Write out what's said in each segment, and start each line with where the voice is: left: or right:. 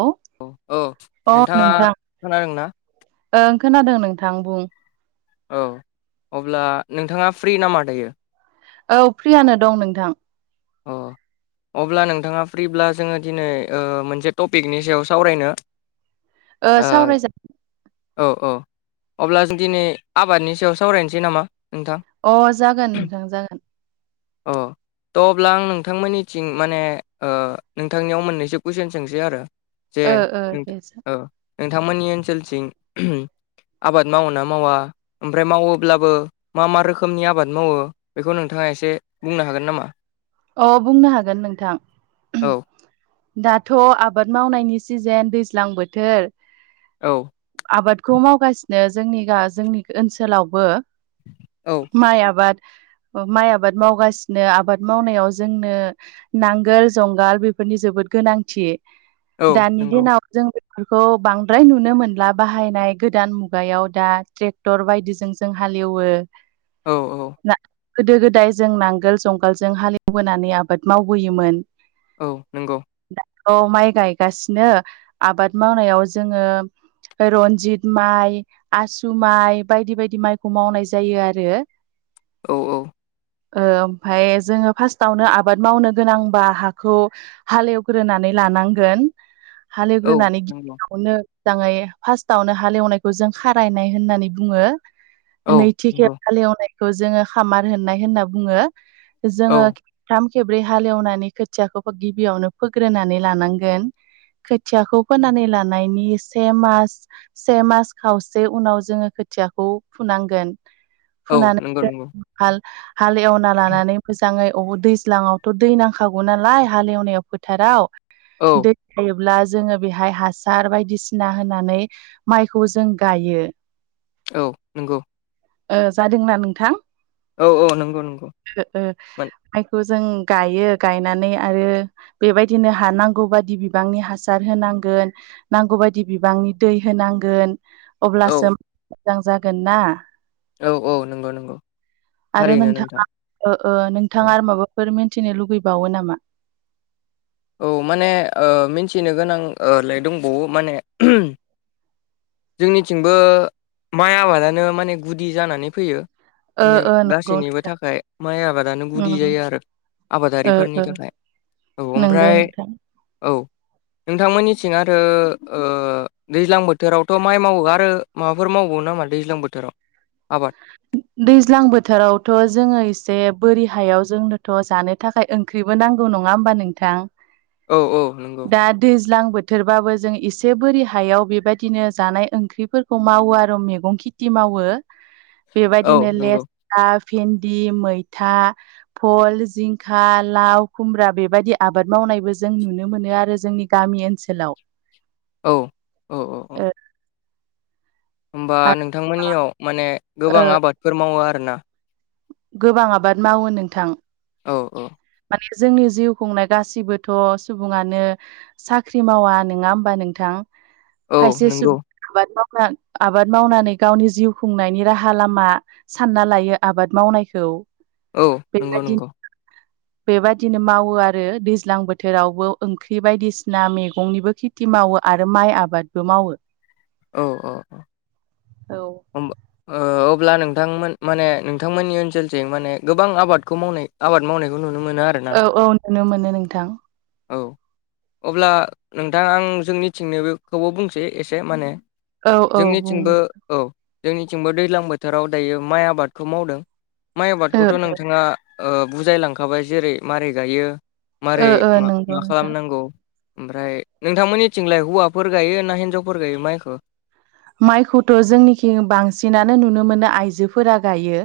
right: औ
left: औ-औ
right: अ
left: नोंथाङा
right: नोंथां
left: खोनादोंना
right: ओं खोनादों नोंथां बुं
left: औ अब्ला नोंथाङा फ्रिनामा दायो
right: औ फ्रियानो दं नोंथां।
left: अ अब्ला नोंथाङा फ्रि ब्ला जोङो दिनै ओ मोनसे टपिकनि सायाव सावरायनो।
right: ओ
left: [inaudible] आ [inaudible]
right: सावरायजा
left: औ-औ अब्ला जों दिनै आबादनि सायाव सावरायनोसै नामा नोंथां
right: अ जागोन नोंथां जागोन
left: अ। थ' अब्ला आं नोंथांमोननिथिं माने ओ नोंथांनियाव मोननैसो कुइसन सोंसै आरो। जे
right: ओ ओ
left: नों
right: दे
left: औ नोंथांमोननि ओनसोलथिं आबाद मावोना मावा ओमफ्राय मावोब्लाबो मा मा रोखोमनि आबाद मावो बेखौ नोंथाङा एसे बुंनो हागोन नामा
right: अ बुंनो हागोन नोंथां
left: औ
right: दाथ' आबाद मावनायनि सिजेन दैज्लां बोथोर
left: औ
right: आबादखौ मावगासिनो जोंनि गा जोंनि ओनसोलावबो
left: औ
right: माइ आबाद माइ आबाद मावगासिनो आबाद मावनायाव जोंनो नांगोल जंगाल बेफोरनि जोबोद गोनांथि
left: औ
right: दानि
left: नंगौ
right: दिनाव जों बेफोरखौ बांद्राय नुनो मोनला बाहायनाय गोदान मुगायाव दा ट्रेक्टर बायदिजों जों हाले एवो
left: औ औ
right: गोदो गोदाय जों नांगोल जुंगालजों हाले एवबोनानै आबाद मावबोयोमोन
left: औ नंगौ
right: दा अ माइ गायगासिनो आबाद मावनायाव जोङो रनजित माइ आसु माइ बायदि बायदि माइखौ मावनाय जायो आरो
left: औ-औ
right: ओ ओमफ्राय जोङो फार्स्टावनो आबाद मावनो गोनांबा हाखौ हाले एवग्रोनानै लानांगोन हाले
left: औ
right: एवग्रोनानै
left: नंगौ
right: गिबियावनो मोजाङै फार्स्टावनो हालेवनायखौ जों खारायनाय होननानै बुङो
left: औ
right: नैथि खेब
left: नंगौ
right: हाले एवनायखौ जोङो खामार होननाय होनना बुङो
left: औ
right: जोङो थाम खेब्रै हालेवनानै खोथियाखौ गिबियावनो फोग्रोनानै लानांगोन खोथियाखौ फोनानै लानायनि से मास से मास खावसे उनाव जोङो खोथियाखौ फुनांगोन
left: औ नंगौ
right: फुनानै
left: नंगौ
right: हाल एवना लानानै मोजाङैब दैज्लाङाव थ' दै नांखागौ नालाय हाले एवनायाव फोथाराव
left: औ
right: दै थायोब्ला जोङो बेहाय हासार बायदिसिना होनानै माइखौ जों गायो
left: औ नंगौ
right: ओ जादोंना नोंथां
left: औ-औ नंगौ नंगौ
right: ओ
left: मोन
right: माइखौ जों गायो गायनानै आरो बेबायदिनो हा हानांगौ बायदि बिबांनि हासार होनांगोन नांगौ बादि बिबांनि दै होनांगोन
left: औ
right: अब्लासो मोजां जागोन ना
left: औ औ नंगौ नंगौ
right: आरो
left: थारैनो
right: नोंथाङा
left: नोंथां
right: ओ ओ
left: औ
right: नोंथाङा आर माबाफोर मिन्थिनो लुगैबावो नामा
left: औ माने ओ मिन्थिनो गोनांलाय दंबावो माने जोंनिथिंबो माइ आबादानो माने गुदि जानानै फैयो
right: ओ
left: माने
right: ओ नंगौ
left: गासैनिबो थाखाय माइ आबादानो गुदि
right: उम
left: जायो आरो आबादारिफोरनि थाखाय औ
right: नोंगो
left: ओमफ्राय
right: नोंथां
left: औ नोंथांमोननिथिं आरो दैज्लां बोथोरावथ' माइ मावो आरो माबाफोर मावबावो नामा दैज्लां बोथोराव आबाद
right: दैज्लां बोथोरावथ' जोङो एसे बोरि हायाव जोंनोथ' जानो थाखाय ओंख्रिबो नांगौ नङा होमबा नोंथां
left: औ औ नंगौ
right: दा दैज्लां बो थोरबाबो जों एसे बोरि हायाव बेबादिनो जानाय ओंख्रिफोरखौ मावो आरो मेगं खिथि मावो
left: औ
right: बेबायदिनो
left: नंगौ
right: लेस्रा भेन्दि मैथा फल जिंखा लाव खुमब्रा बेबायदि आबाद मावनायबो जों नुनो मोनो आरो जोंनि गामि ओनसोलाव
left: औ औ औ औ
right: ओ
left: होनबा
right: आरो
left: नोंथांमोननियाव माने
right: ओ
left: गोबां आबादफोर मावो आरोना
right: गोबां आबाद मावो नोंथां
left: औ औ
right: माने जोंनि जिउ खुंनाय गासिबोथ' सुबुङानो साख्रि मावा नङा होमबा नोंथां
left: औ
right: खायसे सु
left: नंगौ
right: आबाद मावना आबाद मावनानै गावनि जिउ खुंनायनि राहा लामा सानना लायो आबाद मावनायखौ
left: औ नंगौ नंगौ
right: बेबायाददिनो मावो आरो दैज्लां बोथोरावबो ओंख्रि बायदिसिना मेगंनिबो खि थि मावो आरो माइ आबादबो मावो
left: औ औ औ
right: औ
left: होमबा ओ ओ अब्ला नोंथांमोन माने नोंथांमोननि ओनसोलजों माने गोबां आबादखौ मावनाय आबाद मावनायखौ नुनो मोनो आरो
right: औ औ नुनो मोनो नोंथां
left: औ अब्ला नोंथां आं जोंनिथिंनि बेखौबो बुंसै एसे माने
right: औ औ बुं
left: जोंनिथिंबो औ जोंनिथिंबो दैज्लां बोथोराव दायो माइ आबादखौ मावदों माइ
right: ओ
left: आबादखौथ' नोंथाङा बुजायलांखाबाय जेरै मारै गायो
right: ओ
left: मारै
right: ओ
left: मा
right: नंगौ नोंथां
left: नांगौ ओमफ्राय नोंथांमोननिथिंलाय हौवाफोर गायो ना हिनजावफोर गायो माइखौ
right: माइखौथ' जोंनिखि बांसिनानो नुनो मोनो आइजोफोरा गायो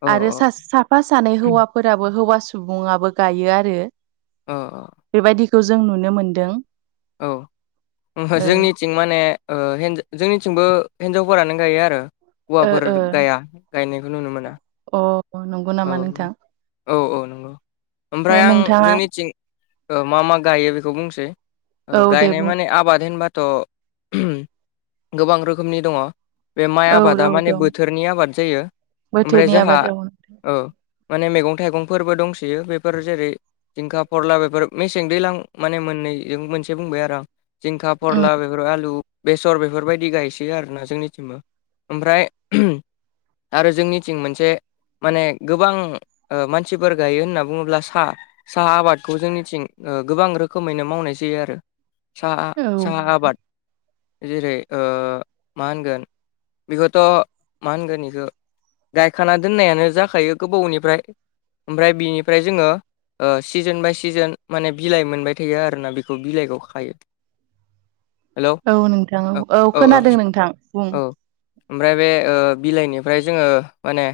left: अ
right: आरो सास साफा सानै हौवाफोराबो हौवा सुबुंआबो गायो आरो
left: अ अ
right: बेबायदिखौ जों नुनो मोनदों
left: औ ओहो
right: ओ
left: जोंनि थिं माने ओ हिन जोंनिथिंबो हिन्जावफोरानो गायो आरो हौवाफोर
right: ओ
left: गाया गायनायखौ नुनो मोना
right: अ नंगौ
left: औ
right: नामा नोंथां
left: औ औ नंगौ
right: दे
left: ओमफ्राय आं
right: नोंथाङा
left: जोंनिथिं ओ मा मा गायो बेखौ बुंसै ओ
right: औ दे
left: गायनाय
right: बुं
left: माने आबाद होनबाथ' [unintelligible] गोबां रोखोमनि दङ बे माइ
right: औ
left: आबादा
right: औ
left: माने
right: दं
left: बोथोरनि आबाद जायो ओमफ्राय
right: बोथोरनि
left: जोहा
right: आबाद औ
left: ओ माने मैगं थाइगंफोरबो दंसोयो बेफोर जेरै जिंखा फरला बेफोर मेसें दैलां माने मोननैजों मोनसे बुंबाय आरो आं जिंखा
right: उम
left: फोरला बेफोर आलु बेसर बेफोरबायदि गायसै आरोना जोंनिथिंबो ओमफ्राय आरो जोंनिथिं मोनसे माने गोबां ओ मानसिफोर गायो होनना बुङोब्ला सा साहा आबादखौ जोंनिथिं ओ गोबां रोखोमैनो मावनाय जायो आरो साहा
right: औ
left: साहा आबाद जेरै ओ मा होनगोन बेखौथ' मा होनगोन इखो गायखाना दोननायानो जाखायो गोबावनिफ्राय ओमफ्राय बिनिफ्राय जोङो ओ सिजोन बाय सिजोन माने बिलाइ मोनबाय थायो आरोना बेखौ बिलाइखौ खायो [inaudible]
right: औ नोंथां औ औ खोनादों नोंथां बुं
left: औ ओमफ्राय बे ओ बिलाइनिफ्राय जोङो माने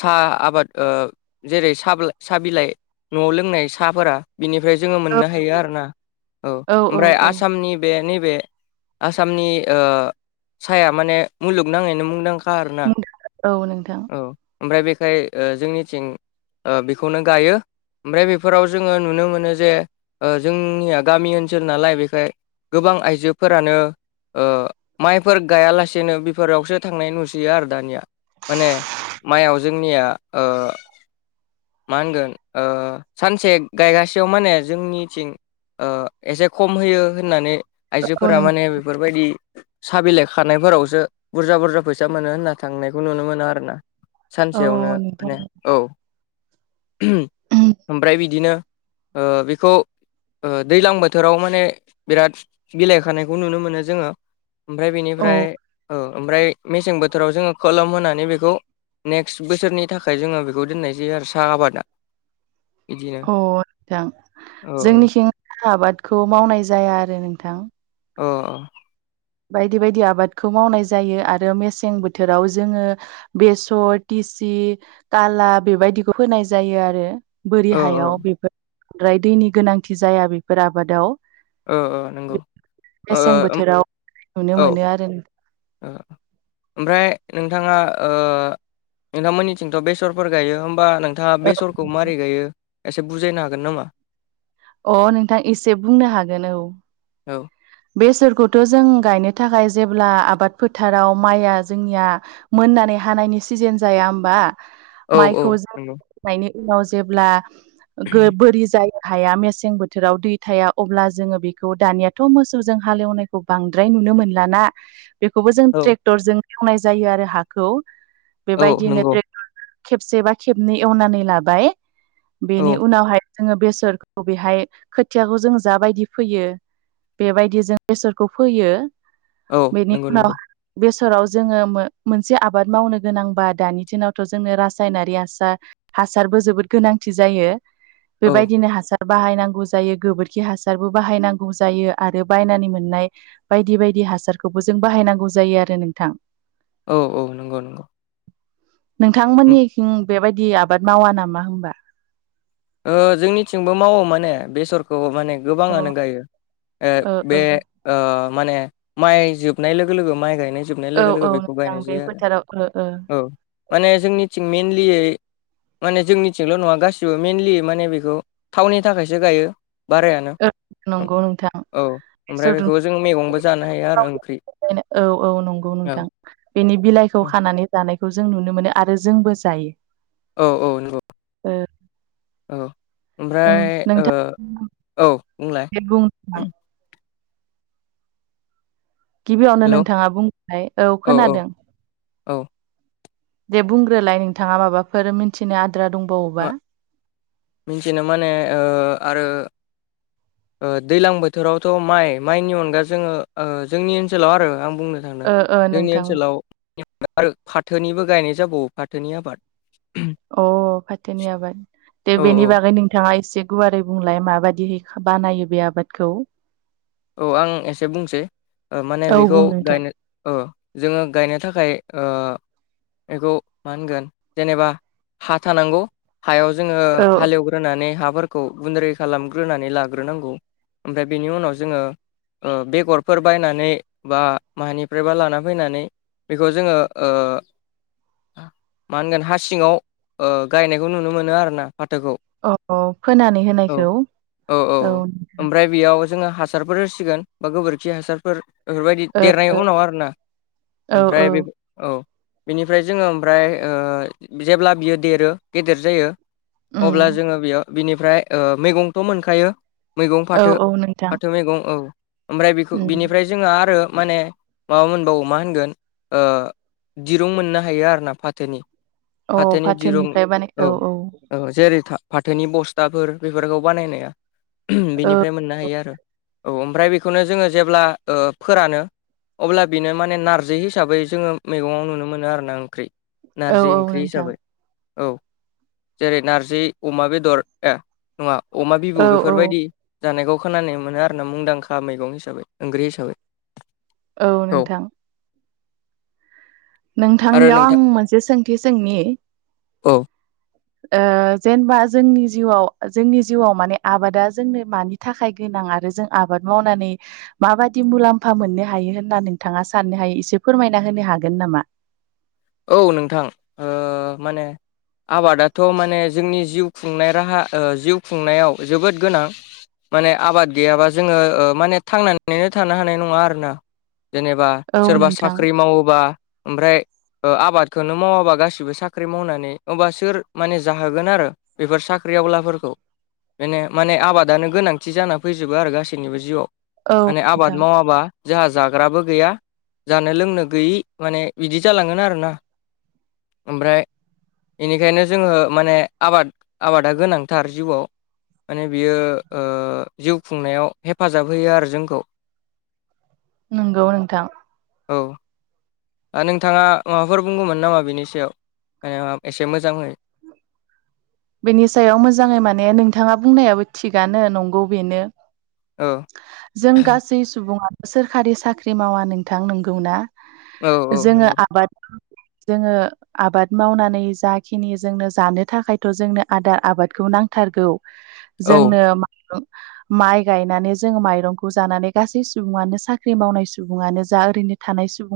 left: साहा आबाद ओ जेरै साहा बिलाइ न'आव लोंनाय साहाफोरा बिनिफ्राय जोङो
right: औ
left: मोननो हायो आरो ना औ
right: औ
left: ओमफ्राय आसामनि बे नैबे आसामनि ओ साया माने मुलुगनाङैनो मुंदांखा आरो
right: औ नोंथां
left: औ ओमफ्राय बेखाय ओ जोंनिथिं ओ बेखौनो गायो ओमफ्राय बेफोराव जोङो नुनो मोनो जे ओ जोंनिया गामि ओनसोल नालाय बेखाय गोबां आइजोफोरानो ओ माइफोर गायालासेनो बेफोरावसो थांनाय नुसै आरो दानिया माने माइआव जोंनिया ओ मा होनगोन ओ सानसे गायगासेयाव माने जोंनिथिं एसे खम होयो होननानै
right: औ
left: आइजोफोरा
right: नों
left: माने बेफोरबायदि सा बिलाइ खानायफोरावसो बुरजा बुरजा फैसा मोनो होनना थांनायखौ नुनो मोनो आरोना
right: औ
left: सानसेयावनो
right: नोंथां
left: माने औ ओमफ्राय बिदिनो ओ बेखौ ओ दैलां बोथोराव माने बिराद बिलाइ खानायखौ नुनो मोनो जोङो ओमफ्राय
right: औ
left: बेनिफ्राय औ ओमफ्राय मेसें बोथोराव जोङो खोलोम होनानै बेखौ नेक्स्ट बोसोरनि थाखाय जोङो बेखौ दोननाय जायो आरो साहा आबादा बिदिनो
right: अ नोंथां
left: औ औ
right: जोंनिथिं साहा आबादखौ मावनाय जाया आरो नोंथां
left: अ
right: बायदि बायदि आबादखौ मावनाय जायो आरो मेसें बोथोराव जोङो बेसर टिसि काला बेबायदिखौ होनाय जायो आरो बोरि
left: औ
right: हायाव बेफोर बांद्राय दैनि गोनांथि जाया बेफोर आबादाव
left: ओ ओ नंगौ ओ ओ
right: मेसें
left: उम
right: बोथोराव नुनो
left: औ
right: मोनो आरो
left: ओ ओमफ्राय नोंथाङा ओ नोंथांमोननिथिंथ' बेसरफोर गायो होम बा नोंथाङा बेसरखौ मारै गायो एसे बुजायनो हागोन नामा?
right: अ नोंथां एसे बुंनो हागोन औ
left: औ
right: बेसरखौथ' जों गायनो थाखाय जेब्ला आबाद फोथाराव माइया जोंनिया मोननानै हानायनि सिजेन जाया होमबा
left: औ औ
right: माइखौ
left: नंगौ
right: जोंनायनि उनाव जेब्ला बोरि जायो हाया मेसें बोथोराव दै थाया अब्ला जोङो बेखौ दानियाथ' मो सौजों हालेवनायखौ बांद्राय नुनो मोनला ना बेखौबो जों
left: औ
right: ट्रेक्टर जों मावनाय जायो आरो हाखौ
left: औ
right: बेबायदिनो
left: नंगौ
right: ट्रे [unintelligible] खेबसे बा खेबनै एवनानै लाबाय बेनि
left: औ
right: उनावहाय जोङो बेसरखौ बेहाय खोथियाखौ जों जा बायदि फोयो। बेबायदि जों इसोरखौ फैयो
left: औ
right: बेनि
left: नंगौ
right: उनाव
left: नंगौ
right: बेसराव जोङो मो-मोनसे आबाद मावनो गोनांबा दानि दिनावथ' जोंनो रासायनारि हासार हासारबो जोबोद गोनांथि जायो।
left: औ
right: बेबायदिनो हासार बाहायनांगौ जायो गोबोरखि हासारबो बाहायनांगौ जायो। आरो बायनानै मोननाय बायदि बायदि हासारखौबो जों बाहायनांगौ जायो आरो नोंथां।
left: औ औ। नंगौ नंगौ
right: [inaudible]
left: उम
right: नोंथांमोननिथिं बेबायदि आबाद मावा नामा होमबा?
left: ओ जोंनिथिंबो मावो माने बेसरखौ माने
right: अ
left: गोबाङानो गायो। ओ बे ओ माने माइ जोबनाय लोगो लोगो माइ गायनाय जोबनाय
right: औ
left: लोगो लोगो
right: औ
left: बेखौ
right: नोंथां
left: बायनाय
right: बे
left: जायो आरो।
right: फोथाराव ओ ओ
left: औ। माने जोंनिथिं मइेनलि माने जोंनिथिंल' नङा गासिबो मेनलि माने बेखौ थावनि थाखायसो गायो बारायानो।
right: ओ नंगौ नोंथां
left: औ ओमफ्राय
right: बेसर
left: बेखौबो जों मैगंबो जानो हायो आरो ओंख्रि।
right: बे औ औ नंगौ
left: औ
right: नोंथां। बेनि बिलाइखौ
left: औ
right: खानानै जानायखौ जों नुनो मोनो आरो जोंबो जायो।
left: औ औ नंगौ [inaudible] औ।
right: ओ
left: ओमफ्राय ओ
right: नोंथां
left: औ बुंलाय।
right: आ। गिबियावनो
left: हेलौ
right: नोंथाङा बुंलाय औ खोनादों।
left: औ
right: [inaudible] दे बुंग्रोलाय नोंथाङा माबाफोर मिथिनो आद्रा दंबावोबा।
left: बुंथिनो माने ओ आरो ओ दैलां बोथोरावथ' माइ माइनि अनगा जोङो ओ जोंनि ओनसोलाव आरो आं बुंनो
right: ओ
left: [unintelligible]
right: ओ
left: जोंनि
right: नोंथां
left: ओनसोलाव आरो फाथोनिबो गायनाय जाबावो फाथोनि आबाद।
right: अ फाथोनि आबाद दे
left: औ
right: बेनि
left: औ
right: बा ओफ्राय नोंथाङा एसे गुवारै बुंलाय माबायदिहै बानायो बे आबादखौ।
left: औ आं एसे बुंसै ओ माने
right: औ
left: बेखौ
right: बुं नोंथां
left: गायनो औ जोङो गायनो थाखाय ओ बेखौ मा होनगोन जेनेबा हा थानांगौ हायाव जोङो
right: औ
left: हालेवग होनानै हाफोरखौ गुन्द्रै खालामग्रोनानै लाग्रोनांगौ। ओमफ्राय बेनि उनाव ज जोङो ओ बेगरफोर बायनानै बा मानिफ्रायबा लाना फैनानै बेखौ जोङो ओ मा होनगोन हा सिङाव ओ गायनायखौ नुनो मोनो आरोना फाथोखौ।
right: अ फोनानै
left: औ
right: होनायखौ [inaudible] औ।
left: ओमफ्राय बेयाव जोङो हासारफोर होसिगोन बा गोबोरखि हासारफोर बेफोरबायदि देरनायनि उनाव आरोना।
right: ओ औ औ
left: ओमफ्राय बे औ बेनिफ्राय जोङो ओमफ्राय जेब्ला बियो देरो गेदेर जायो। अब्ला
right: उम
left: जोङो बेयाव बिनिफ्राय ओ मैगंथ' मोनखायो।
right: औ औ नोंथां।
left: फाथौ मैगं औ ओमफ्राय बिखौ
right: उम
left: बिनिफ्राय जोंहा आरो माने माबा मोनबावो मा होनगोन। दिरुं मोननो हायो आरोना फाथोनि।
right: औ
left: फाथोनि दिरुं
right: फाथोनिफ्राय बानाय औ औ।
left: औ जेरै फा-फाथोनि बस्थाफोर बेफोरखौ बानायनाया।
right: औ
left: बेनिफ्राय मोननो हायो आरो। औ ओमफ्राय बेखौनो जोङो जेब्ला फोरानो। अब्ला बेनो माने नारजि हिसाबै जोङो मैगङाव नुनो मोनो आरोना ओंख्रि।
right: औ
left: नारजि
right: औ
left: ओंख्रि
right: नोंथां
left: हिसाबै [inaudible] औ जेरै नारजि अमा बेदर ए नङा अमा बिबु
right: औ औ
left: बेफोरबायदि जानायखौ खोनानानै मोनो आरोना मुंदांखा मैगं हिसाबै ओंख्रि हिसाबै।
right: औ नोंथां।
left: आरो
right: नोंथांनियाव आं
left: नोंथां
right: मोनसे सोंथि सोंनि।
left: औ
right: ओ जेनेबा जोंनि जिउआव जोंनि जिउआव माने आबादा जोंनो मानि थाखाय गोनां आरो जों आबाद मावनानै माबादि मुलाम्फा मोननो हायो होनना नोंथाङा साननो हायो एसे फोरमायना होनो हागोन नामा?
left: औ नोंथां माने आबादाथ' माने जोंनि जिउ खुंनाय राहा जिउ खुंनायाव जोबोद गोनां। माने आबाद गैयाबा जोङो माने थांनानैनो थानो हानाय नङा आरोना जेनेबा
right: औ
left: सोरबा
right: नोंथां
left: साख्रि मावोबा ओमफ्राय आबादखौनो मावाबा गासिबो साख्रि मावनानै होमब्ला सोर माने जाहोगोन आरो बेफोर साख्रिआवलाफोरखौ बेनो माने आबादानो गोनांथि जाना फैजोबो आरो गासैनिबो जिउआव
right: औ
left: माने
right: नोंथां
left: आबाद मावाबा जोंहा जाग्राबो गैया जानो लोंनो गैयि माने बिदि जालांगोन आरो ना ओमफ्राय बेनिखायनो जोङो माने आबाद आबादा गोनांथार जिउआव माने बियो जिउ खुंनायाव हेफाजाब होयो आरो जोंखौ। [inaudible]
right: नंगौ नोंथां।
left: औ नोंथाङा माबाफोर बुंगौमोन नामा बिनि सायाव मे एसे मोजां हो
right: बेनि सायाव मोजाङै माने नोंथाङा बुंनायाबो थिगानो नंगौ बेनो
left: औ
right: जों गासै सुबुङानो सोरखारि साख्रि मावा नोंथां नंगौ ना?
left: औ औ
right: जोङो
left: नंगौ
right: आबाद जोङो आबाद मावनानै जाखिनि जोंनो जानो थाखाय- थ' जोंनो आदार आबादखौ नांथारगौ
left: औ
right: जोंनो माइ गायनानै जोङो माइरंखौ जानानै गासै सुबुङानो साख्रि मावनाय सुबुङानो जा ओरैनो थानाय सुबुं